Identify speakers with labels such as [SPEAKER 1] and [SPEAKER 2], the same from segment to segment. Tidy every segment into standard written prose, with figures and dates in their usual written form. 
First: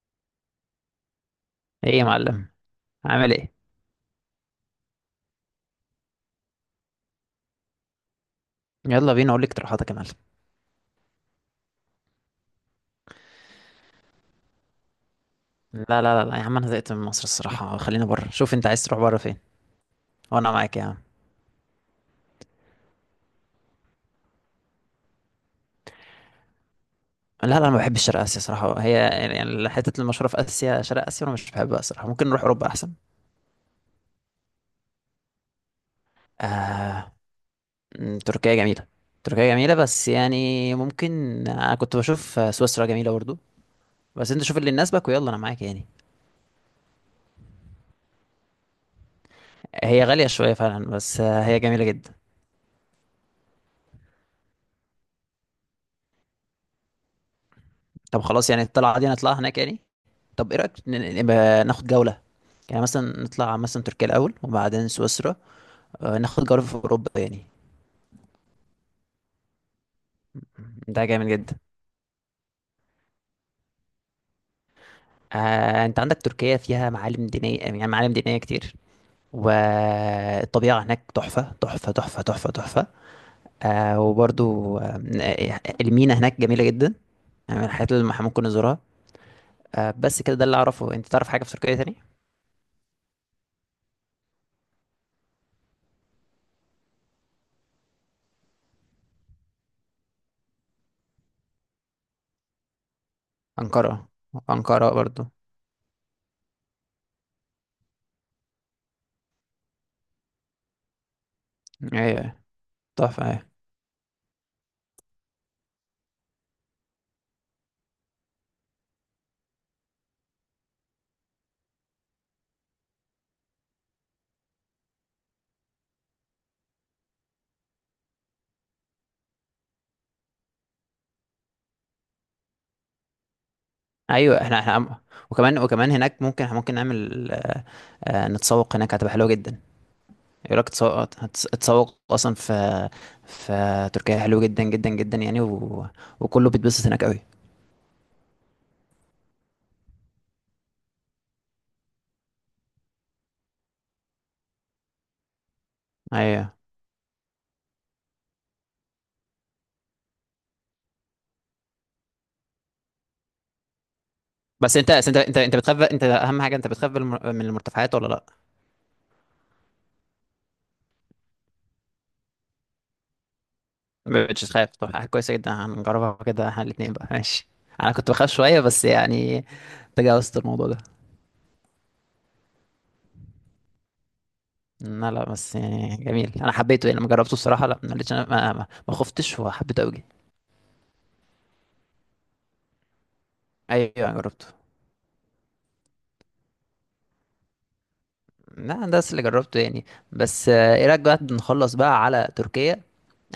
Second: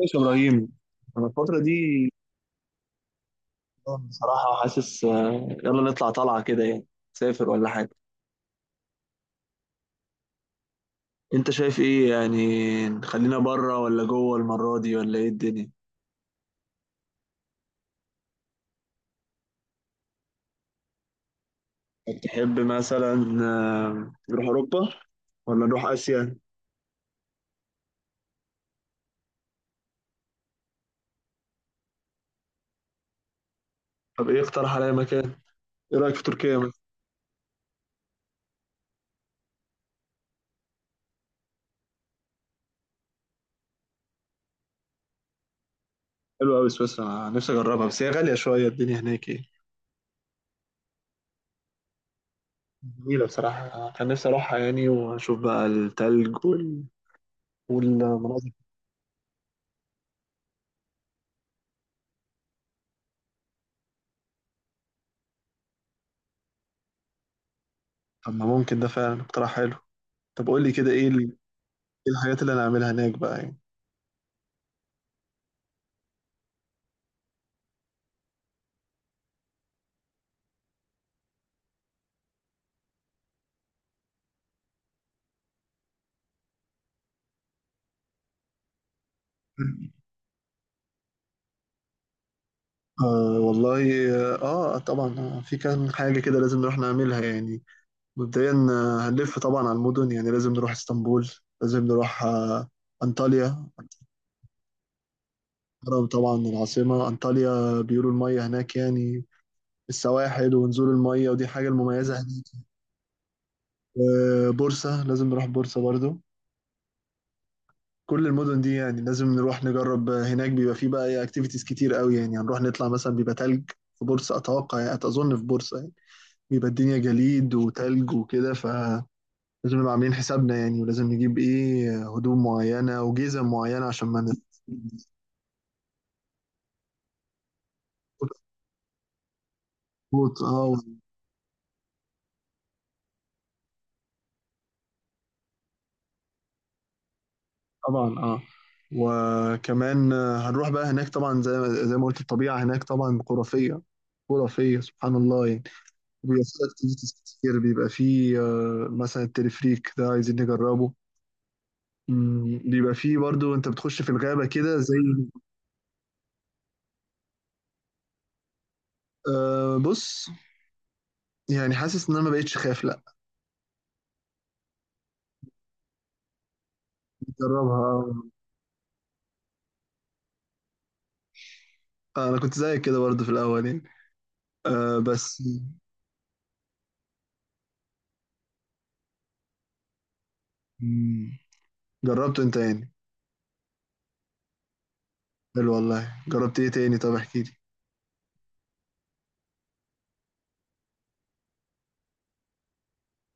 [SPEAKER 1] ماشي يا ابراهيم. انا الفتره دي
[SPEAKER 2] ايه يا معلم؟ عامل ايه؟
[SPEAKER 1] بصراحه حاسس، يلا نطلع طلعه كده يعني. سافر ولا حاجه.
[SPEAKER 2] يلا بينا اقول لك اقتراحاتك يا معلم.
[SPEAKER 1] انت شايف ايه؟ يعني خلينا بره ولا جوه المره دي؟ ولا ايه الدنيا؟
[SPEAKER 2] لا لا لا لا يا عم، انا زهقت من مصر الصراحه، خلينا بره. شوف انت عايز تروح بره فين وانا معاك يا عم.
[SPEAKER 1] تحب مثلا نروح اوروبا ولا نروح اسيا؟
[SPEAKER 2] لا لا انا ما بحبش شرق اسيا صراحه، هي حته المشهوره في اسيا شرق اسيا انا مش بحبها صراحه، ممكن نروح اوروبا احسن.
[SPEAKER 1] طب ايه، اقترح عليا مكان. ايه رايك في تركيا مثلا؟
[SPEAKER 2] آه... تركيا جميله. تركيا جميله بس يعني ممكن. انا كنت بشوف سويسرا جميله برضو، بس انت شوف اللي يناسبك ويلا انا معاك يعني.
[SPEAKER 1] حلوه قوي سويسرا، أنا نفسي اجربها بس هي غاليه شويه الدنيا هناك ايه.
[SPEAKER 2] هي غاليه شويه فعلا، بس هي جميله جدا.
[SPEAKER 1] جميله بصراحه، كان نفسي اروحها يعني واشوف بقى التلج
[SPEAKER 2] طب خلاص،
[SPEAKER 1] والمناظر.
[SPEAKER 2] يعني الطلعة دي نطلعها هناك يعني. طب ايه رأيك نبقى ناخد جولة؟ يعني مثلا نطلع مثلا تركيا الأول وبعدين سويسرا. ناخد جولة في أوروبا يعني.
[SPEAKER 1] طب ما ممكن، ده فعلا اقتراح حلو. طب قول لي كده
[SPEAKER 2] ده
[SPEAKER 1] ايه.
[SPEAKER 2] جامد
[SPEAKER 1] إيه
[SPEAKER 2] جدا.
[SPEAKER 1] الحاجات اللي انا اعملها هناك بقى يعني؟
[SPEAKER 2] انت عندك تركيا فيها معالم دينية، يعني معالم دينية كتير، والطبيعة هناك تحفة تحفة تحفة تحفة تحفة. آه، وبرضو آه، المينا هناك جميلة جدا، يعني من الحاجات اللي احنا ممكن نزورها. بس كده ده اللي أعرفه، انت تعرف حاجة في تركيا تاني؟
[SPEAKER 1] آه والله. اه طبعا، في كام حاجة كده لازم نروح نعملها يعني. مبدئيا هنلف طبعا على المدن، يعني لازم نروح اسطنبول. لازم نروح انطاليا.
[SPEAKER 2] أنقرة. أنقرة برضو.
[SPEAKER 1] الهرم طبعا العاصمة انطاليا، بيقولوا المية هناك يعني السواحل ونزول المية، ودي حاجة المميزة
[SPEAKER 2] ايوه،
[SPEAKER 1] هناك.
[SPEAKER 2] تحفة. أيوة.
[SPEAKER 1] بورصة، لازم نروح بورصة برضو. كل المدن دي يعني لازم نروح نجرب. هناك بيبقى فيه بقى اكتيفيتيز كتير قوي، يعني هنروح نطلع مثلا بيبقى تلج في بورصة اتوقع، يعني اظن في بورصة يعني. بيبقى الدنيا جليد وتلج وكده، فلازم نبقى عاملين حسابنا يعني، ولازم نجيب ايه هدوم معينة وجزم معينة عشان ما
[SPEAKER 2] ايوه احنا وكمان هناك ممكن نعمل
[SPEAKER 1] نتفوت.
[SPEAKER 2] نتسوق هناك، هتبقى حلوه جدا. يقول لك
[SPEAKER 1] اه
[SPEAKER 2] تسوق تتسوق اصلا في تركيا حلو جدا جدا جدا يعني، وكله بيتبسط هناك قوي.
[SPEAKER 1] طبعا. اه وكمان هنروح بقى هناك طبعا زي ما قلت، الطبيعة هناك طبعا خرافية خرافية، سبحان الله يعني. بيبقى
[SPEAKER 2] ايوه.
[SPEAKER 1] فيه اكتيفيتيز كتير، بيبقى فيه مثلا التلفريك ده عايزين نجربه. بيبقى فيه برضو انت بتخش في الغابة
[SPEAKER 2] بس
[SPEAKER 1] كده
[SPEAKER 2] انت
[SPEAKER 1] زي...
[SPEAKER 2] بتخاف، انت اهم حاجه انت بتخاف من المرتفعات ولا لا؟
[SPEAKER 1] بص، يعني حاسس ان انا ما بقتش خايف لا.
[SPEAKER 2] ما بتخاف؟ طب حاجه كويسه جدا، هنجربها كده احنا الاثنين بقى، ماشي. انا كنت
[SPEAKER 1] جربها.
[SPEAKER 2] بخاف شويه بس يعني تجاوزت الموضوع ده.
[SPEAKER 1] انا كنت زيك كده برضو في الاول يعني. أه،
[SPEAKER 2] لا لا،
[SPEAKER 1] بس.
[SPEAKER 2] بس يعني جميل، انا حبيته يعني لما جربته الصراحه، لا ما لقيتش، انا ما خفتش وحبيته قوي.
[SPEAKER 1] مم، جربته انت يعني؟
[SPEAKER 2] ايوه جربته.
[SPEAKER 1] حلو والله. جربت ايه تاني؟ طب احكي لي.
[SPEAKER 2] لا ده بس اللي جربته يعني. بس ايه رايك بقى نخلص بقى على تركيا؟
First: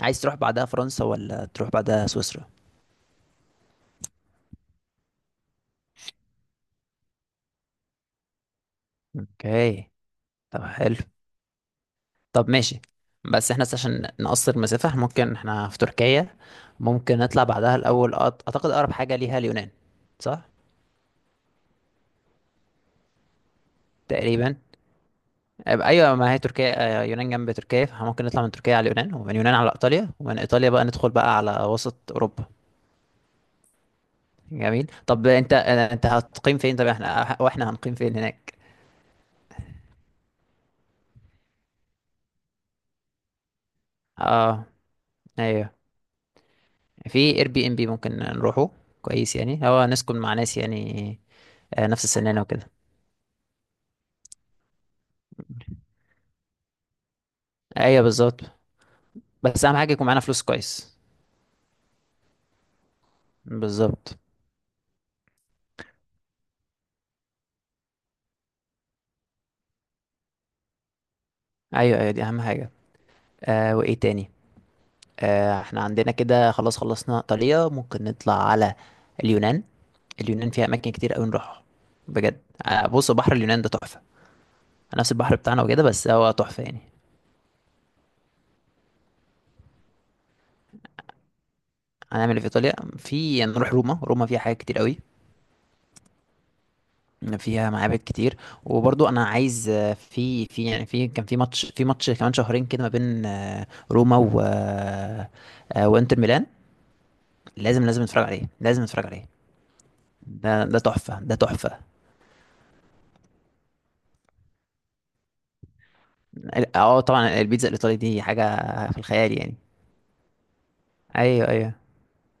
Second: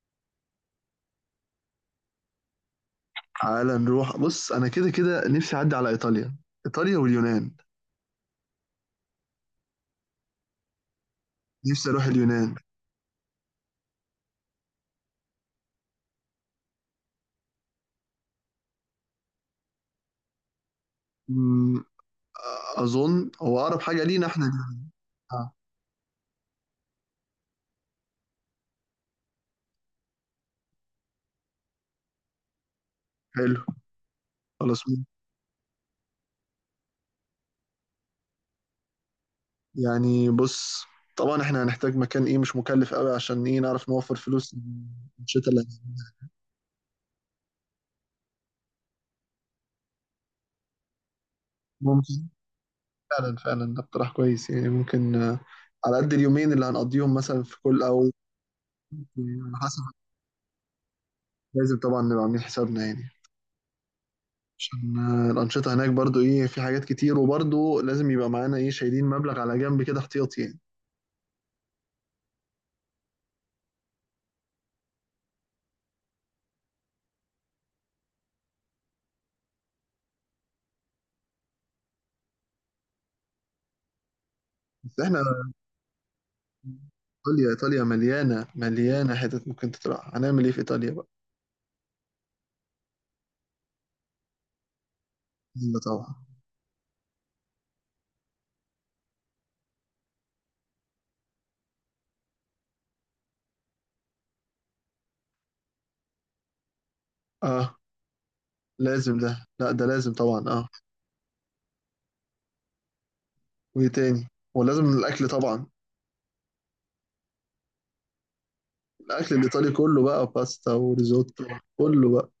[SPEAKER 2] عايز تروح بعدها فرنسا ولا تروح بعدها سويسرا؟
[SPEAKER 1] تعالى نروح. بص، انا كده كده نفسي اعدي على ايطاليا، ايطاليا واليونان.
[SPEAKER 2] اوكي. طب حلو.
[SPEAKER 1] نفسي اروح
[SPEAKER 2] طب
[SPEAKER 1] اليونان.
[SPEAKER 2] ماشي. بس احنا عشان نقصر مسافة إحنا ممكن احنا في تركيا ممكن نطلع بعدها الاول، اعتقد اقرب حاجة ليها اليونان، صح؟
[SPEAKER 1] مم، اظن هو اقرب حاجة لينا احنا
[SPEAKER 2] تقريبا.
[SPEAKER 1] دي. آه،
[SPEAKER 2] ايوه، ما هي تركيا يونان جنب تركيا، فممكن نطلع من تركيا على اليونان ومن اليونان على ايطاليا ومن ايطاليا بقى ندخل بقى على وسط اوروبا.
[SPEAKER 1] حلو. خلاص
[SPEAKER 2] جميل. طب انت هتقيم فين؟ طب احنا هنقيم فين هناك؟
[SPEAKER 1] يعني، بص طبعا احنا هنحتاج مكان ايه مش مكلف قوي عشان ايه نعرف نوفر فلوس
[SPEAKER 2] اه.
[SPEAKER 1] الشتاء اللي
[SPEAKER 2] ايوه.
[SPEAKER 1] هنعملها.
[SPEAKER 2] في اير بي ام بي ممكن نروحه، كويس يعني، هو نسكن مع ناس يعني نفس
[SPEAKER 1] ممكن.
[SPEAKER 2] سننا وكده.
[SPEAKER 1] فعلا فعلا ده اقتراح كويس يعني. ممكن على قد اليومين اللي هنقضيهم مثلا في كل،
[SPEAKER 2] ايوه
[SPEAKER 1] او
[SPEAKER 2] بالظبط.
[SPEAKER 1] على
[SPEAKER 2] بس اهم
[SPEAKER 1] حسب.
[SPEAKER 2] حاجه يكون معانا فلوس كويس.
[SPEAKER 1] لازم طبعا نبقى عاملين حسابنا يعني،
[SPEAKER 2] بالظبط.
[SPEAKER 1] عشان الأنشطة هناك برضو ايه، في حاجات كتير، وبرضو لازم يبقى معانا ايه شايلين مبلغ على جنب كده احتياطي يعني.
[SPEAKER 2] ايوه ايوه دي اهم حاجه. وايه تاني؟ احنا عندنا كده خلاص، خلصنا ايطاليا، ممكن نطلع على اليونان. اليونان فيها اماكن كتير قوي نروحها، بجد. بص بحر اليونان ده تحفه،
[SPEAKER 1] بس
[SPEAKER 2] نفس
[SPEAKER 1] احنا،
[SPEAKER 2] البحر بتاعنا وكده بس هو تحفه يعني.
[SPEAKER 1] ايطاليا ايطاليا مليانة مليانة حتت، ممكن تطلع. هنعمل ايه في ايطاليا بقى؟
[SPEAKER 2] هنعمل ايه في ايطاليا؟ في نروح روما، روما فيها حاجات كتير قوي،
[SPEAKER 1] يلا طبعا،
[SPEAKER 2] فيها معابد كتير، وبرضو انا عايز آه، في في يعني كان في ماتش في ماتش كمان شهرين كده ما بين روما و وانتر ميلان.
[SPEAKER 1] اه
[SPEAKER 2] لازم نتفرج عليه، لازم نتفرج
[SPEAKER 1] لازم.
[SPEAKER 2] عليه.
[SPEAKER 1] ده، لا ده لازم طبعا،
[SPEAKER 2] ده
[SPEAKER 1] اه.
[SPEAKER 2] تحفة، ده تحفة.
[SPEAKER 1] وايه تاني؟ ولازم الاكل طبعا.
[SPEAKER 2] اه طبعا، البيتزا الايطالي دي حاجة في
[SPEAKER 1] الاكل
[SPEAKER 2] الخيال يعني.
[SPEAKER 1] الايطالي كله بقى باستا وريزوتو،
[SPEAKER 2] ايوه ايوه.
[SPEAKER 1] كله بقى.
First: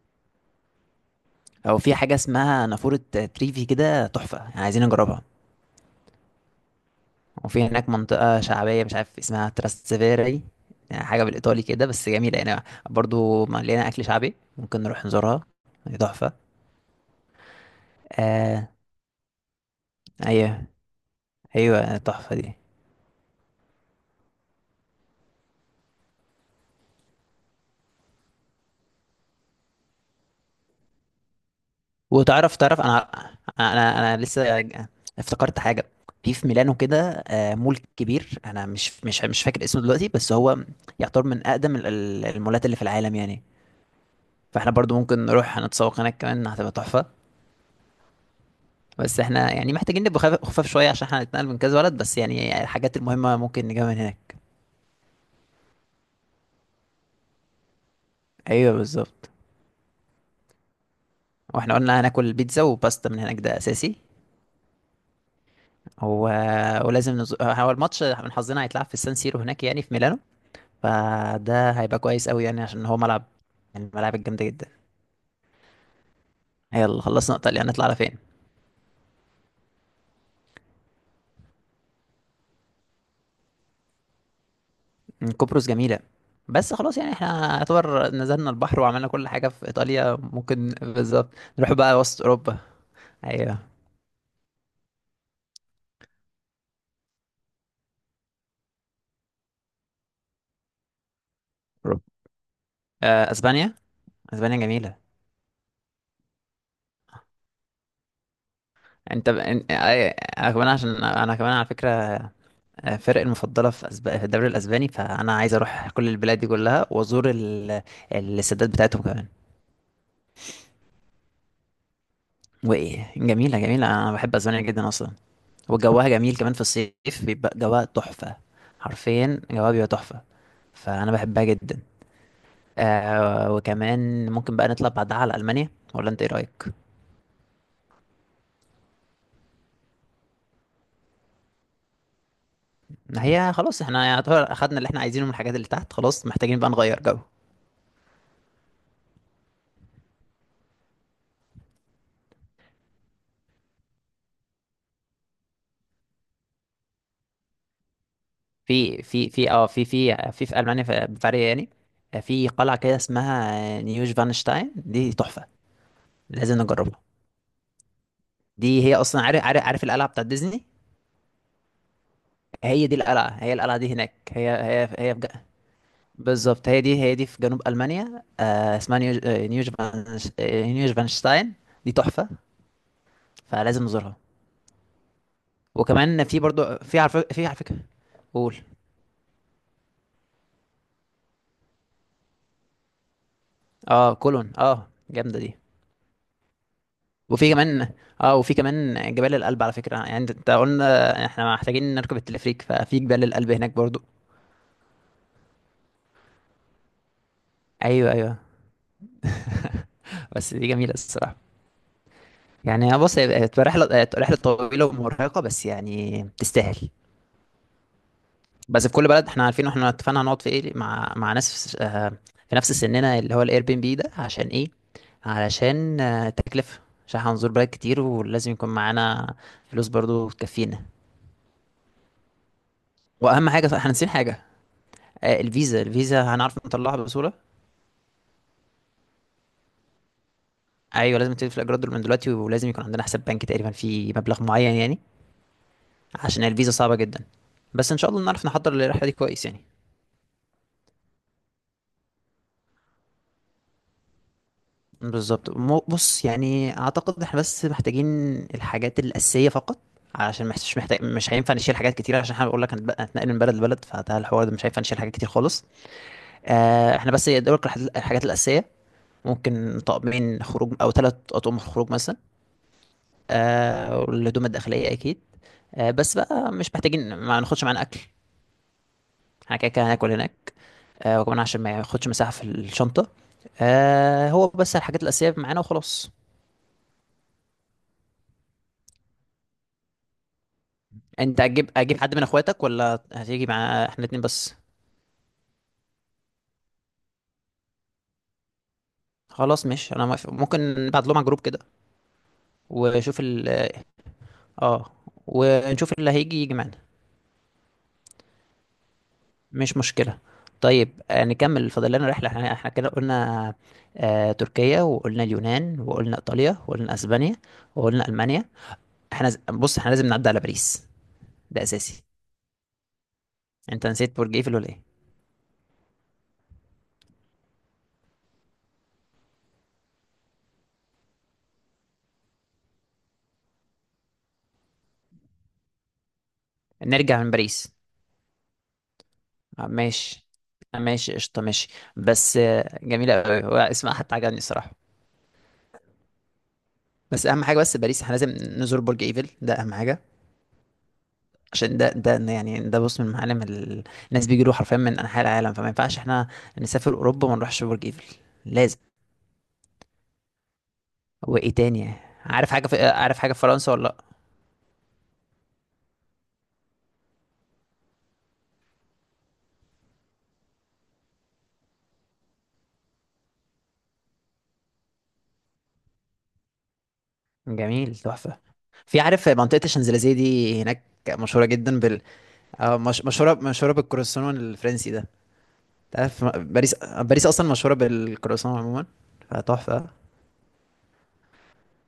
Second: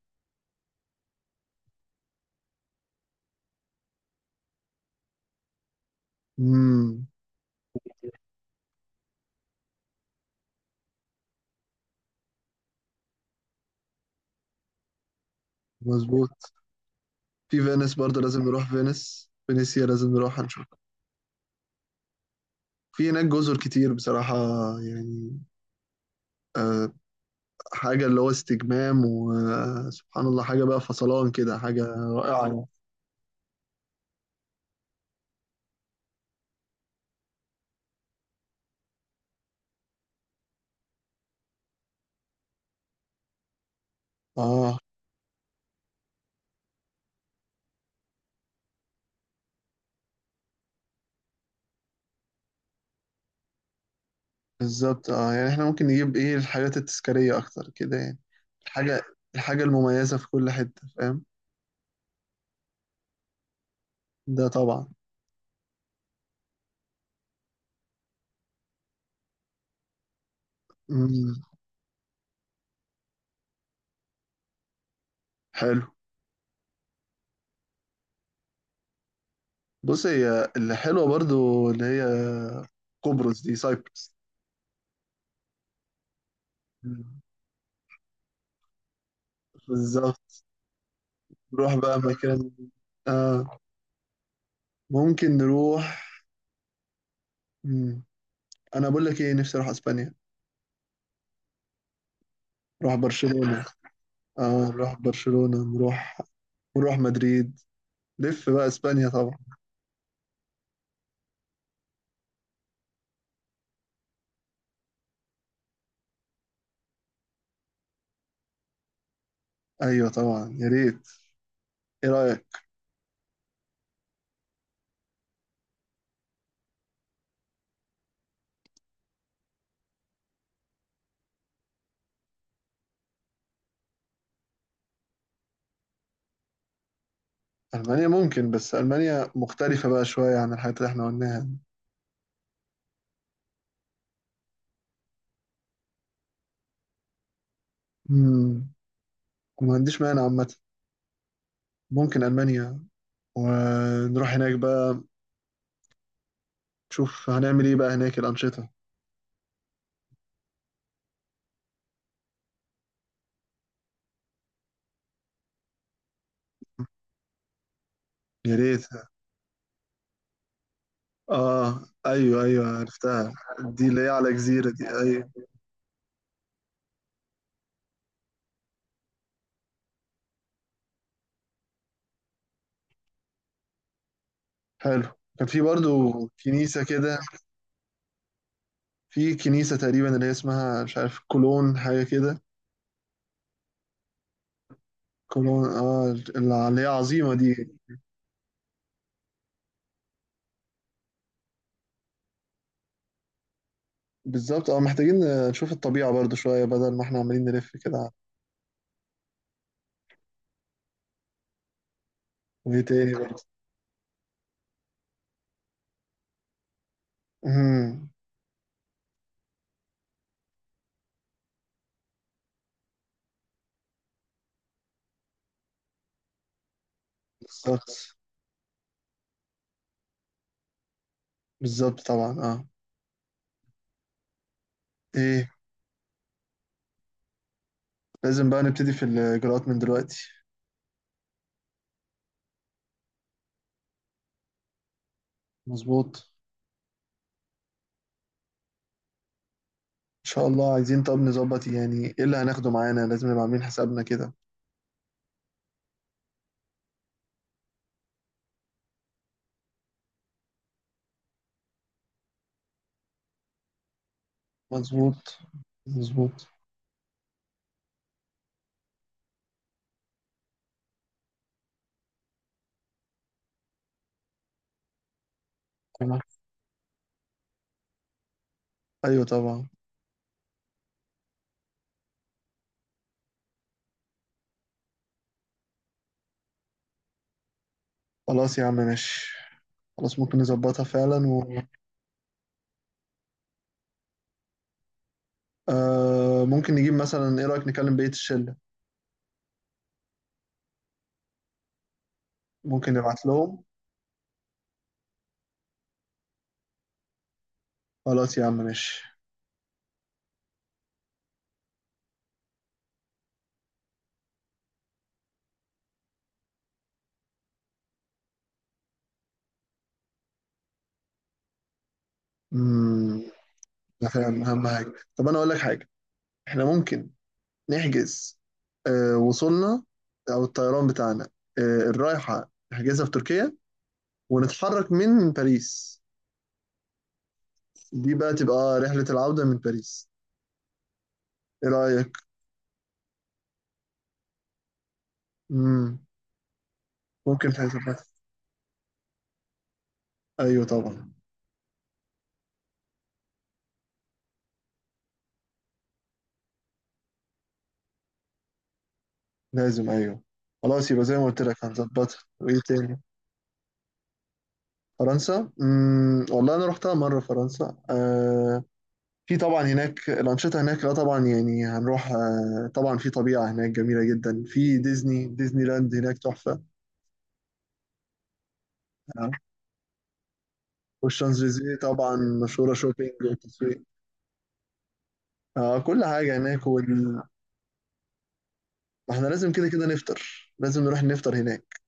[SPEAKER 2] او في حاجة اسمها نافورة تريفي كده، تحفة يعني، عايزين نجربها.
[SPEAKER 1] امم
[SPEAKER 2] وفي هناك منطقة شعبية مش عارف اسمها، تراستيفيري، يعني حاجة بالإيطالي كده بس جميلة يعني، برضو مليانة أكل شعبي، ممكن نروح نزورها، هي تحفة.
[SPEAKER 1] مظبوط. في فينيس برضه لازم
[SPEAKER 2] آه.
[SPEAKER 1] نروح فينيس، فينيسيا لازم نروح،
[SPEAKER 2] أيوه.
[SPEAKER 1] هنشوف.
[SPEAKER 2] أيوه تحفة دي.
[SPEAKER 1] في هناك جزر كتير بصراحة يعني. آه حاجة اللي هو استجمام، وسبحان الله، حاجة بقى فصلان كده، حاجة
[SPEAKER 2] وتعرف
[SPEAKER 1] رائعة.
[SPEAKER 2] أنا أنا لسه افتكرت حاجة. في ميلانو كده مول كبير، أنا مش فاكر اسمه دلوقتي، بس هو يعتبر من أقدم المولات اللي في العالم يعني. فاحنا
[SPEAKER 1] اه
[SPEAKER 2] برضو ممكن نروح نتسوق هناك كمان، هتبقى تحفة. بس احنا يعني محتاجين نبقى خفاف شويه عشان احنا هنتنقل من كذا بلد، بس يعني الحاجات المهمه ممكن نجيبها من هناك.
[SPEAKER 1] بالظبط. اه يعني احنا ممكن نجيب ايه الحاجات التذكارية اكتر كده يعني.
[SPEAKER 2] ايوه
[SPEAKER 1] الحاجة
[SPEAKER 2] بالظبط.
[SPEAKER 1] الحاجة المميزة في كل حتة، فاهم؟
[SPEAKER 2] واحنا قلنا هناكل بيتزا وباستا من هناك، ده اساسي.
[SPEAKER 1] ده طبعا.
[SPEAKER 2] و... هو الماتش من حظنا هيتلعب في سان سيرو هناك يعني في ميلانو،
[SPEAKER 1] مم.
[SPEAKER 2] فده هيبقى كويس قوي يعني، عشان هو ملعب من الملاعب الجامده جدا.
[SPEAKER 1] حلو.
[SPEAKER 2] يلا خلصنا ايطاليا، هنطلع على فين؟
[SPEAKER 1] بص، هي اللي حلوة برضو، اللي هي قبرص دي، سايبرس.
[SPEAKER 2] قبرص جميله، بس خلاص يعني
[SPEAKER 1] مم.
[SPEAKER 2] احنا يعتبر نزلنا البحر وعملنا كل حاجه في ايطاليا،
[SPEAKER 1] بالظبط.
[SPEAKER 2] ممكن بالظبط نروح
[SPEAKER 1] نروح بقى
[SPEAKER 2] بقى وسط
[SPEAKER 1] مكان.
[SPEAKER 2] اوروبا.
[SPEAKER 1] آه
[SPEAKER 2] ايوه.
[SPEAKER 1] ممكن نروح. مم. انا بقول لك ايه، نفسي اروح اسبانيا.
[SPEAKER 2] أوروبا.
[SPEAKER 1] نروح برشلونة،
[SPEAKER 2] اسبانيا. اسبانيا
[SPEAKER 1] اه
[SPEAKER 2] جميله.
[SPEAKER 1] نروح برشلونة، نروح مدريد، لف بقى اسبانيا
[SPEAKER 2] انت
[SPEAKER 1] طبعا.
[SPEAKER 2] ب... ان- آه، انا كمان، عشان انا كمان على فكره فرق المفضله في في الدوري الاسباني، فانا عايز اروح كل البلاد دي كلها وازور السدات بتاعتهم كمان.
[SPEAKER 1] ايوه طبعا، يا ريت. ايه رأيك؟
[SPEAKER 2] وايه جميله، جميله، انا بحب اسبانيا جدا اصلا، وجوها جميل كمان في الصيف، بيبقى جوها تحفه، حرفيا جوها بيبقى تحفه، فانا بحبها جدا. وكمان ممكن بقى نطلع بعدها على المانيا، ولا انت ايه رايك؟
[SPEAKER 1] المانيا ممكن، بس المانيا مختلفة بقى شوية عن الحاجات اللي احنا قلناها.
[SPEAKER 2] هي خلاص احنا يعتبر اخدنا اللي احنا عايزينه من الحاجات اللي تحت، خلاص محتاجين بقى نغير جو.
[SPEAKER 1] مم. ما عنديش مانع عامة، ممكن المانيا، ونروح هناك بقى. شوف هنعمل ايه بقى هناك الانشطه.
[SPEAKER 2] في في المانيا، في بافاريا يعني، في قلعه كده اسمها نيوش فانشتاين، دي تحفه، لازم نجربها.
[SPEAKER 1] يا
[SPEAKER 2] دي
[SPEAKER 1] ريت.
[SPEAKER 2] هي اصلا، عارف القلعه بتاعت ديزني؟
[SPEAKER 1] اه، ايوه ايوه،
[SPEAKER 2] هي دي القلعه،
[SPEAKER 1] عرفتها.
[SPEAKER 2] هي القلعه
[SPEAKER 1] دي
[SPEAKER 2] دي
[SPEAKER 1] اللي هي
[SPEAKER 2] هناك،
[SPEAKER 1] على
[SPEAKER 2] هي
[SPEAKER 1] جزيره دي؟
[SPEAKER 2] في
[SPEAKER 1] ايوه.
[SPEAKER 2] بالظبط، هي دي، هي دي في جنوب المانيا، آه اسمها نيوش، نيوش فانش آه، نيوش فانشتاين، دي تحفه، فلازم نزورها.
[SPEAKER 1] حلو. كان في برضو
[SPEAKER 2] وكمان في برضو،
[SPEAKER 1] كنيسه
[SPEAKER 2] في عارف،
[SPEAKER 1] كده،
[SPEAKER 2] في على فكره، قول.
[SPEAKER 1] في كنيسه تقريبا اللي هي اسمها مش عارف، كولون حاجه كده.
[SPEAKER 2] اه كولون، اه جامده دي.
[SPEAKER 1] كولون، اه، اللي هي عظيمه
[SPEAKER 2] وفي
[SPEAKER 1] دي.
[SPEAKER 2] كمان، اه وفي كمان جبال الألب على فكرة، يعني انت قلنا احنا محتاجين نركب التلفريك، ففي جبال الألب هناك برضو.
[SPEAKER 1] بالظبط، اه محتاجين نشوف الطبيعه برضو شويه بدل ما احنا عمالين نلف كده.
[SPEAKER 2] ايوه ايوه. بس دي جميلة الصراحة،
[SPEAKER 1] وايه
[SPEAKER 2] يعني
[SPEAKER 1] تاني
[SPEAKER 2] بص
[SPEAKER 1] برضو؟
[SPEAKER 2] هي هتبقى رحلة، هتبقى رحلة طويلة ومرهقة، بس يعني تستاهل.
[SPEAKER 1] امم
[SPEAKER 2] بس في كل بلد احنا عارفين واحنا اتفقنا هنقعد في ايه، مع ناس في نفس سننا اللي هو الاير بي ام بي ده، عشان ايه؟ علشان التكلفة، عشان هنزور بلد كتير
[SPEAKER 1] بالظبط،
[SPEAKER 2] ولازم يكون معانا فلوس برضو تكفينا.
[SPEAKER 1] بالظبط طبعا، اه.
[SPEAKER 2] واهم حاجة، صح احنا ناسيين حاجة،
[SPEAKER 1] ايه؟
[SPEAKER 2] الفيزا، الفيزا هنعرف نطلعها بسهولة؟
[SPEAKER 1] لازم بقى نبتدي في الاجراءات من دلوقتي.
[SPEAKER 2] ايوه لازم تدفع الاجرات دول من دلوقتي، ولازم يكون عندنا حساب بنكي تقريبا فيه مبلغ معين يعني،
[SPEAKER 1] مظبوط.
[SPEAKER 2] عشان الفيزا صعبه جدا. بس ان شاء الله نعرف نحضر للرحله دي كويس يعني.
[SPEAKER 1] ان شاء الله. عايزين طب نظبط يعني ايه اللي هناخده معانا، لازم نبقى عاملين حسابنا كده.
[SPEAKER 2] بالظبط. بص يعني اعتقد احنا بس محتاجين الحاجات الاساسيه فقط، عشان مش هينفع نشيل حاجات كتير، عشان احنا بقول لك هنتنقل من بلد لبلد، فده الحوار ده مش هينفع نشيل حاجات كتير
[SPEAKER 1] مظبوط،
[SPEAKER 2] خالص.
[SPEAKER 1] مظبوط.
[SPEAKER 2] احنا بس يدوك الحاجات الاساسيه، ممكن طقمين خروج او ثلاث اطقم خروج مثلا، والهدوم الداخليه اكيد. بس
[SPEAKER 1] تمام.
[SPEAKER 2] بقى مش محتاجين ما ناخدش معانا اكل،
[SPEAKER 1] ايوه
[SPEAKER 2] احنا
[SPEAKER 1] طبعا.
[SPEAKER 2] كده كده هناكل هناك. وكمان عشان ما ياخدش مساحة في الشنطة، هو بس الحاجات الأساسية معانا وخلاص.
[SPEAKER 1] خلاص يا عم ماشي. خلاص ممكن نظبطها فعلا
[SPEAKER 2] انت اجيب حد من اخواتك، ولا هتيجي مع احنا الاتنين بس؟
[SPEAKER 1] ممكن نجيب مثلا، ايه رأيك نكلم بقية الشلة؟
[SPEAKER 2] خلاص ماشي انا موافق، ممكن نبعت لهم على الجروب كده.
[SPEAKER 1] ممكن
[SPEAKER 2] وشوف
[SPEAKER 1] نبعت
[SPEAKER 2] ال
[SPEAKER 1] لهم.
[SPEAKER 2] اه ونشوف اللي هيجي يجي معانا.
[SPEAKER 1] خلاص يا عم ماشي.
[SPEAKER 2] مش مشكلة. طيب نكمل، فاضل لنا رحلة، احنا كده قلنا تركيا، وقلنا اليونان، وقلنا ايطاليا، وقلنا اسبانيا، وقلنا المانيا. احنا بص احنا لازم نعدي على باريس، ده اساسي.
[SPEAKER 1] امم
[SPEAKER 2] انت
[SPEAKER 1] ده
[SPEAKER 2] نسيت برج
[SPEAKER 1] فاهم
[SPEAKER 2] ايفل
[SPEAKER 1] اهم
[SPEAKER 2] ولا ايه؟
[SPEAKER 1] حاجة. طب انا اقول لك حاجة، احنا ممكن نحجز وصولنا، او الطيران بتاعنا، آه الرايحة نحجزها في تركيا، ونتحرك من باريس.
[SPEAKER 2] نرجع من باريس.
[SPEAKER 1] دي بقى تبقى رحلة العودة من باريس.
[SPEAKER 2] ماشي. ماشي قشطة، ماشي.
[SPEAKER 1] ايه رأيك؟
[SPEAKER 2] بس جميلة أوي، هو اسمها حتى عجبني الصراحة.
[SPEAKER 1] مم.
[SPEAKER 2] بس أهم
[SPEAKER 1] ممكن
[SPEAKER 2] حاجة، بس باريس
[SPEAKER 1] تظبطها.
[SPEAKER 2] احنا لازم نزور برج إيفل، ده أهم حاجة،
[SPEAKER 1] ايوه طبعا.
[SPEAKER 2] عشان ده ده بص من معالم الناس بيجيله حرفيا من أنحاء العالم، فما ينفعش احنا نسافر أوروبا وما نروحش برج إيفل، لازم.
[SPEAKER 1] لازم، ايوه. خلاص يبقى زي ما قلت
[SPEAKER 2] وإيه
[SPEAKER 1] لك
[SPEAKER 2] تاني؟
[SPEAKER 1] هنظبطها.
[SPEAKER 2] عارف
[SPEAKER 1] وايه
[SPEAKER 2] حاجة في
[SPEAKER 1] تاني؟
[SPEAKER 2] عارف حاجة في فرنسا ولا لأ؟
[SPEAKER 1] فرنسا، والله انا رحتها مرة فرنسا. في طبعا هناك الأنشطة، هناك لا طبعا يعني هنروح. طبعا في طبيعة هناك جميلة جدا، في ديزني لاند هناك تحفة.
[SPEAKER 2] جميل تحفة. في عارف
[SPEAKER 1] آه.
[SPEAKER 2] منطقة الشانزليزيه دي هناك، مشهورة
[SPEAKER 1] والشانزليزيه
[SPEAKER 2] جدا
[SPEAKER 1] طبعا، مشهورة
[SPEAKER 2] آه، مش...
[SPEAKER 1] شوبينج
[SPEAKER 2] مشهورة
[SPEAKER 1] وتسويق.
[SPEAKER 2] بالكروسون الفرنسي ده.
[SPEAKER 1] آه. كل
[SPEAKER 2] تعرف
[SPEAKER 1] حاجة هناك
[SPEAKER 2] باريس، اصلا مشهوره بالكرواسون عموما،
[SPEAKER 1] احنا لازم كده كده
[SPEAKER 2] فتحفه.
[SPEAKER 1] نفطر، لازم نروح نفطر هناك.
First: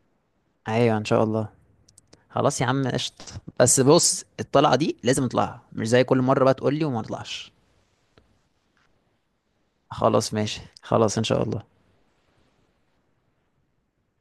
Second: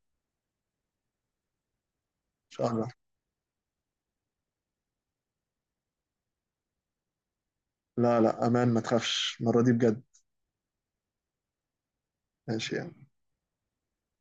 [SPEAKER 2] ايوه ان شاء الله.
[SPEAKER 1] إن
[SPEAKER 2] خلاص يا
[SPEAKER 1] شاء
[SPEAKER 2] عم
[SPEAKER 1] الله.
[SPEAKER 2] قشط. بس بص الطلعه دي لازم نطلعها، مش زي كل مره بقى تقول لي وما نطلعش.
[SPEAKER 1] لا لا، امان ما تخافش المره دي بجد.
[SPEAKER 2] خلاص ماشي، خلاص ان شاء الله.
[SPEAKER 1] ماشي يعني.